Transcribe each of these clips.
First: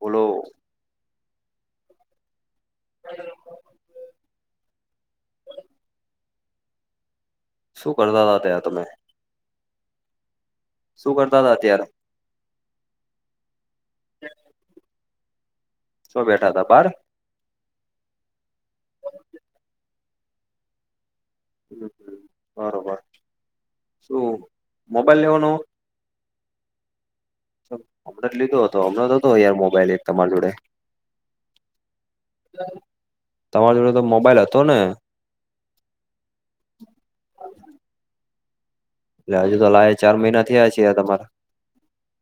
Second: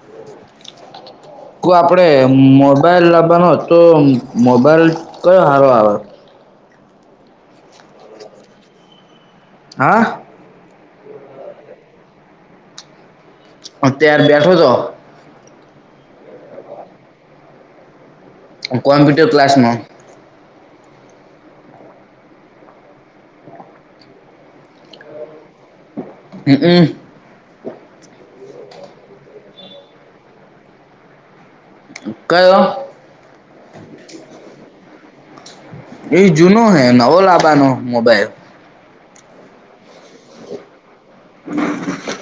બોલો કો આપડે મોબાઈલ લાવવાનો તો મોબાઈલ કયો હારો આવે? શું કરતા હતા ત તમે? હા. શું કરતા હતા અત્યારે? અત્ય્યારે બેઠો છ. શો બેઠા હતા બાર? કોમ્પ્યુટર ક્લાસ ન. હ બરોબર શું મોબાઈલ લેવાનો? હ હમ. હમણાં જ લીધો હતો હમણાં જ હતો યાર મોબાઈલ એક તમાર જોડે. કલો? તમારી જોડે તો મોબાઈલ હતો ને. એ જૂનો હૈ નવો લાબાનો મોબાઈલ. એટલે હજુ તો લા ચાર મહિના થયા છે તમારા.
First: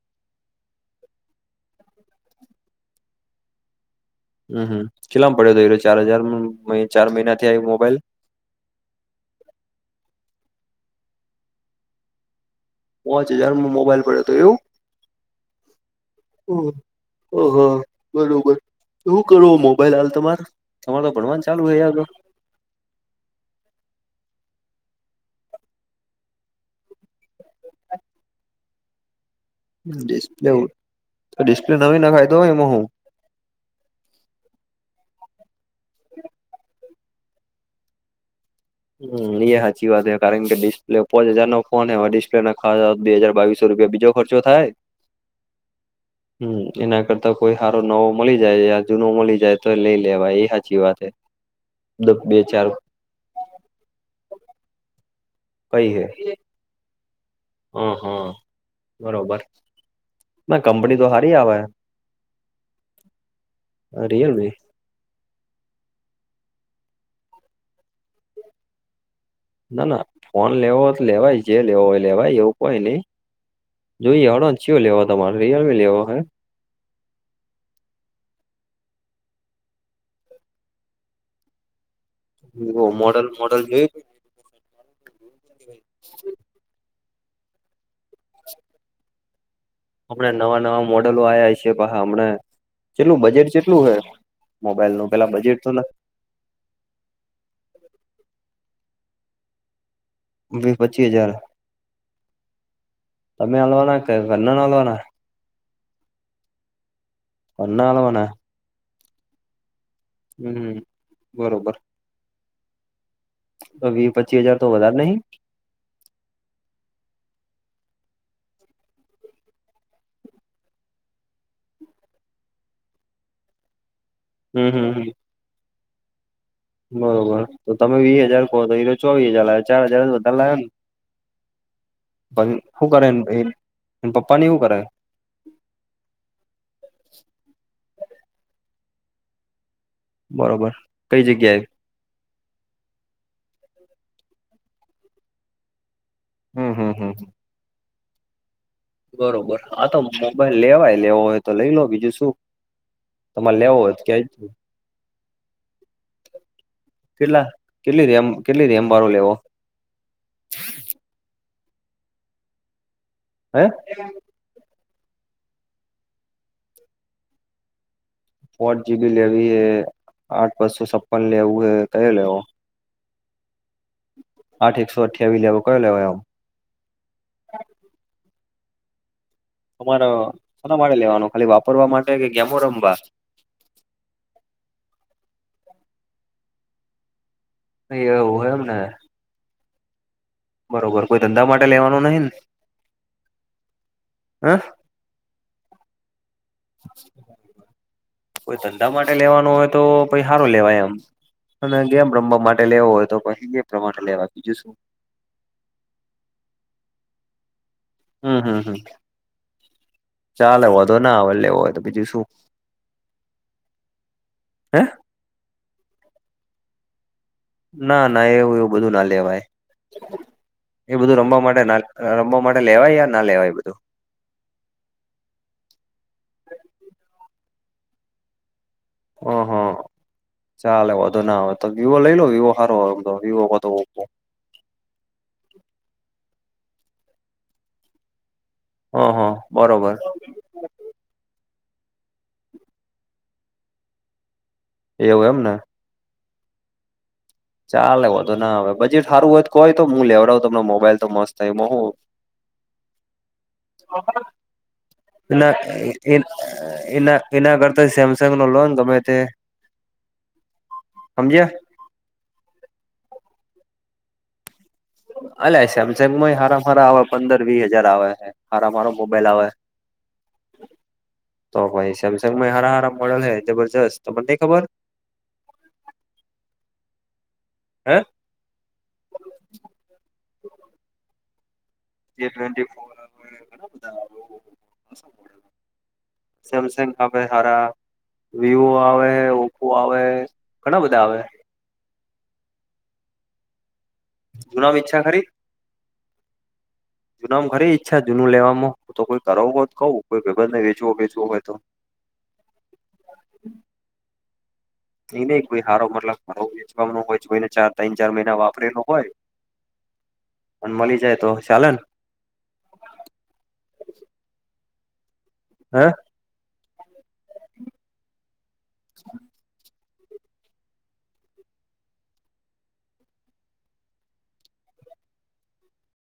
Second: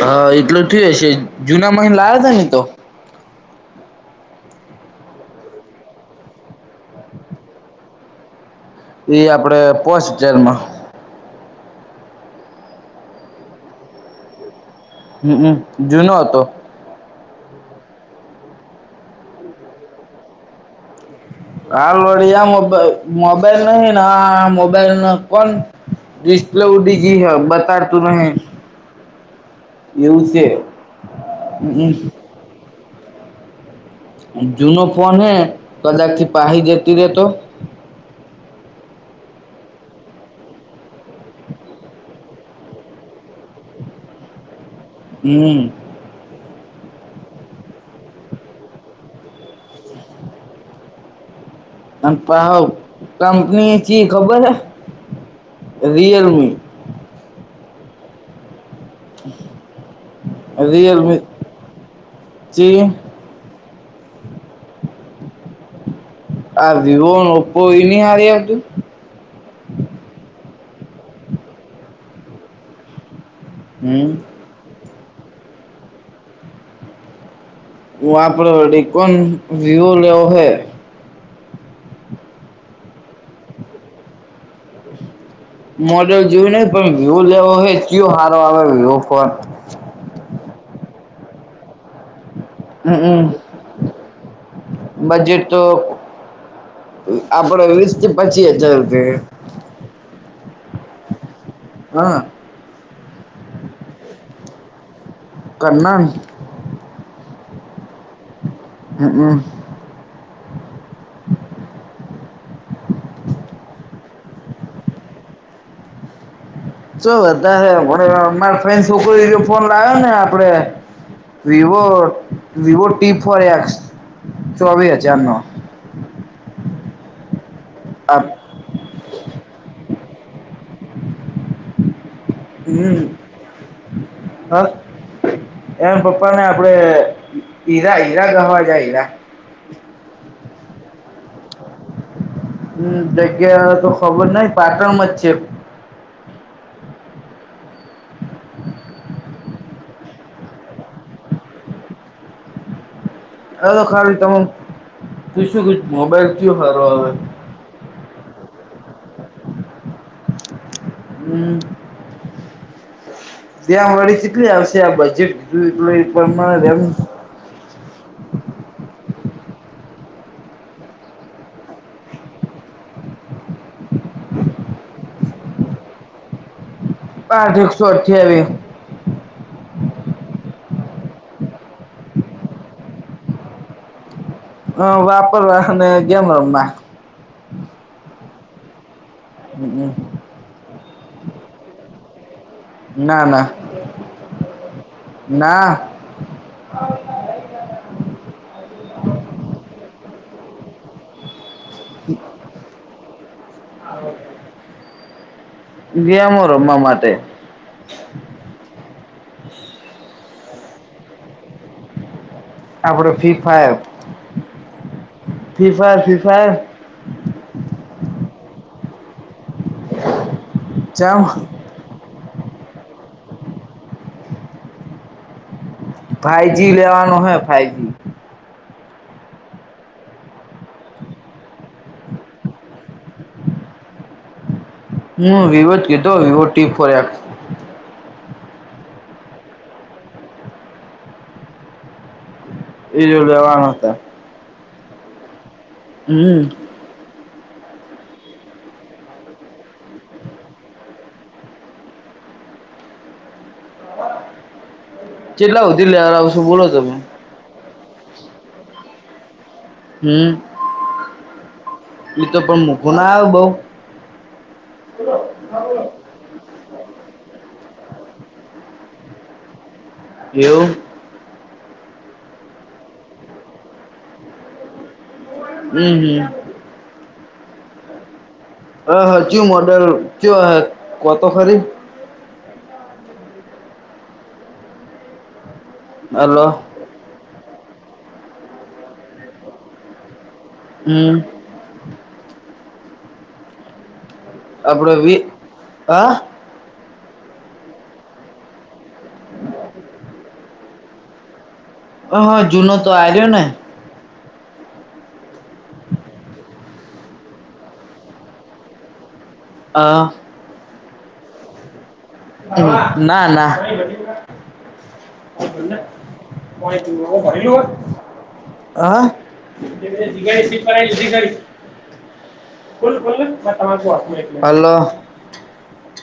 હા એટલ થઈ હશે જુના મહિ લાવયા હતા ને તો. હમ હમ કેટલામ પડ્યો હતો એ ચાર હજાર ચાર મહિનાથી આ મોબાઈલ. ઈ આપડે પોસ્ટ જેલમાં. પોચ હજાર મોબાઈલ પડ્યો હતો એવું. હમમ જૂનો હતો. ઓહ બરોબર શું કરું મોબાઈલ હાલ તમારે તમારે તો ભણવાનું છે. હા લોડિયા મોબાઈલ મોબાઈલ નહીિ ના મોબાઈલ કોણ રિ લ ઉડીજી હ બતા તું ન ડિસ્પ્લે તો ડિસ્પ્લે હમમ નવી નાખાયતો હોય એમાં હું. જૂનો ફોન હે કદાચ થી પાહી જેતી રેતો. હમ એ સાચી વાત હ કારણ કે ડિસ્પ્લે પોંચ હજાર નો ફોન હવે ડિસ્પ્લે ના બે હજાર બાવીસો રૂપિયા બીજો ખર્ચ. જો થાય. હમમ હમ એના કરતા કોઈ સારો નવો મળી જાય યા જૂનો મળી જાય તો લઇ લેવાય એ હાચી વાત- હે અને પ બે ચાર કંપની ચ ખબર હ કઈ હે રયલમી. હ હા. બરોબર ના કંપની તો રિયલમી સારી આવે. ચી રયલમી. હજ હ કોઈ ન આ ર અજુ? ના ના ફોન લેવો હોય તો લેવાય જે લેવો હોય લેવાય એવું કોઈ નઈ હમ જોઈએ હળો લેવો તમારે રયલમી લેવો હે? પડી કોન વિવો લેવો હૈ. મોડલ મોડલ જે મોડલ જોયું નહિ પણ વ્યુ લેવો હોય કયો સારો આવે વ્ય ફોન અમણે નવા નવા મોડલો આવ્યા છ છેએ પા હમં કેટલું હમ બજેટ જેટલું હ મોબાઈલ નું પેલા બજેટ તો અ આપડ વિસ થી પચી હજાર વીસ પચી હજાર હા તમે હાલવાના કે ઘરન હાલવાના ઘરનો ન. ઘરના આલવા હમ હમ હમ બરોબર તો વી પચીસ હજાર તો વધારે નહી? ચ વધારે મા ફન છોકરી ફોન લાવ્યો ને આપડે Vivo Vivo T four X હમ હમ ચોવીસ હમ હજારનો. બરોબર તો તમે વીસ હજાર કહો તો ઈરો ચોવીસ હજાર લાવ ચાર હજાર જ વધારે લાવે ને શું હમ કરે પપ્પા ની હુ કરે? એમ પપ્પા ને આપડે હીરા હીરા કહવા જાય હીરા. બરોબર કઈ જગ્યાએ? હમ જગ્યા તો ખબર નહ પાટણમાં જ છે. હમ હમ હમ બરોબર આા તો મોબાઈલ લેવાય લેવો હોય તો લઈ લો બીજું શું? તમારે હ લેવો તો હોય ખાલી તમન ક્યાંય શું મોબાઈલ થયો હારો આવે કેટલા કેટલી રેમ કેટલી રેમ વાળો લેવો? હમ હે ત્યાં વળી કેટલી આવશે આ બજેટ ટલું એટલું એ પણમ ફોર જીબી લેવી એ આઠ બસો છપ્પન લેવું એ કયો લેવો? આઠ એકસો અઠ્યાવી લેવો કયો લેવો એમ? પાઠ એકસો અઠ્યાવીસ. તમારે કોના માટે લેવાનું ખાલી વાપરવા માટે કે ગેમો રમવા? હ વાપરવા અને ગેમ રમવાવ એવું હો એમ ને હ હમ બરોબર કોઈ ધંધા માટે લેવાનું નહી ન? ના ના હ ના કોઈ ધંધા માટે લેવાનું હોય તો પ સારો લેવાય એમ. અને ગેમ રમવા માટે લેવો હોય તો પછી એ પ્રમાણે લેવા બીજું શું ગેમો રમવા માટે. હમ હમ હ ચાલે વધો ના આવે લેવો હોય તો બીજું શું. આપડ ફી ફાયર હે ફી ફાયર ફાયર ના ના એવું એવું બધું ના લેવાય એ બધું રમવા ચમ માટે ના રમવા માટે લેવાય યા ના લેવાય બધું. ફાઈવજી લેવાનો હે ફાઈવજી હ હ ચાલે વોધો ના આ વિવો લઈ લો વિવો હારો એમ વિવો ક ઓપો. હમ વિવો જ કીધો વિવો ટી ફોર- હ હા બરોબર એ જો લેવાનું હતા એવું એમને હમ ચાલે વધુ ના આવે બજેટ સારું હોય તો કોય તો હું લેવડાવ તમ મોબાઈલ તો મત થાય હું ના કેટલા સુધી એ લેવડાવશો બોલો તમે એના એના કરતા સેમસંગ નો લોન ગમે તે હમ સમજ્યા તો પણ મુખો ના આવ બઉ અલ સેમસંગમાં હાર મારા આવે પંદર વી હજાર આવે હાર મારો મોબાઈલ આવે એવું તો ભાઈ સેમસંગમાં હરા હરા મોડલ હૈ જબરજસ્ત તોમને ખબર હમ હમ હે હ હાજયુ મોડેલ કુ હ કોતો ખરી જે ટેવેન્ટી ફોર હવે ઘણા બધા આવે. ખાસા મોડેલ આવે, હલો સેમસેન્ગ આપે સારા વિવો આવે ઓપ્પો આવે ઘણા બધા હમ આવે જૂનામાં આપડે ઈચ્છા ખરી વી હા જૂનામાં ખરી ઈચ્છા જૂનું લેવામાં તો કોઈ કરાવું હો કઉ કોઈ ભાઈબંધ ને વેચવું બેચવું હોય તો. હ જૂનો તો આ્યો ને નઈ નહ કો સારો મતલબાર વેચવાનો હોય કોઈને ચાર ત્રણ ચાર મહિના વાપરેલો હોય હ અને મળની જાય તો ચાલન ના હે ના હ ી હલોો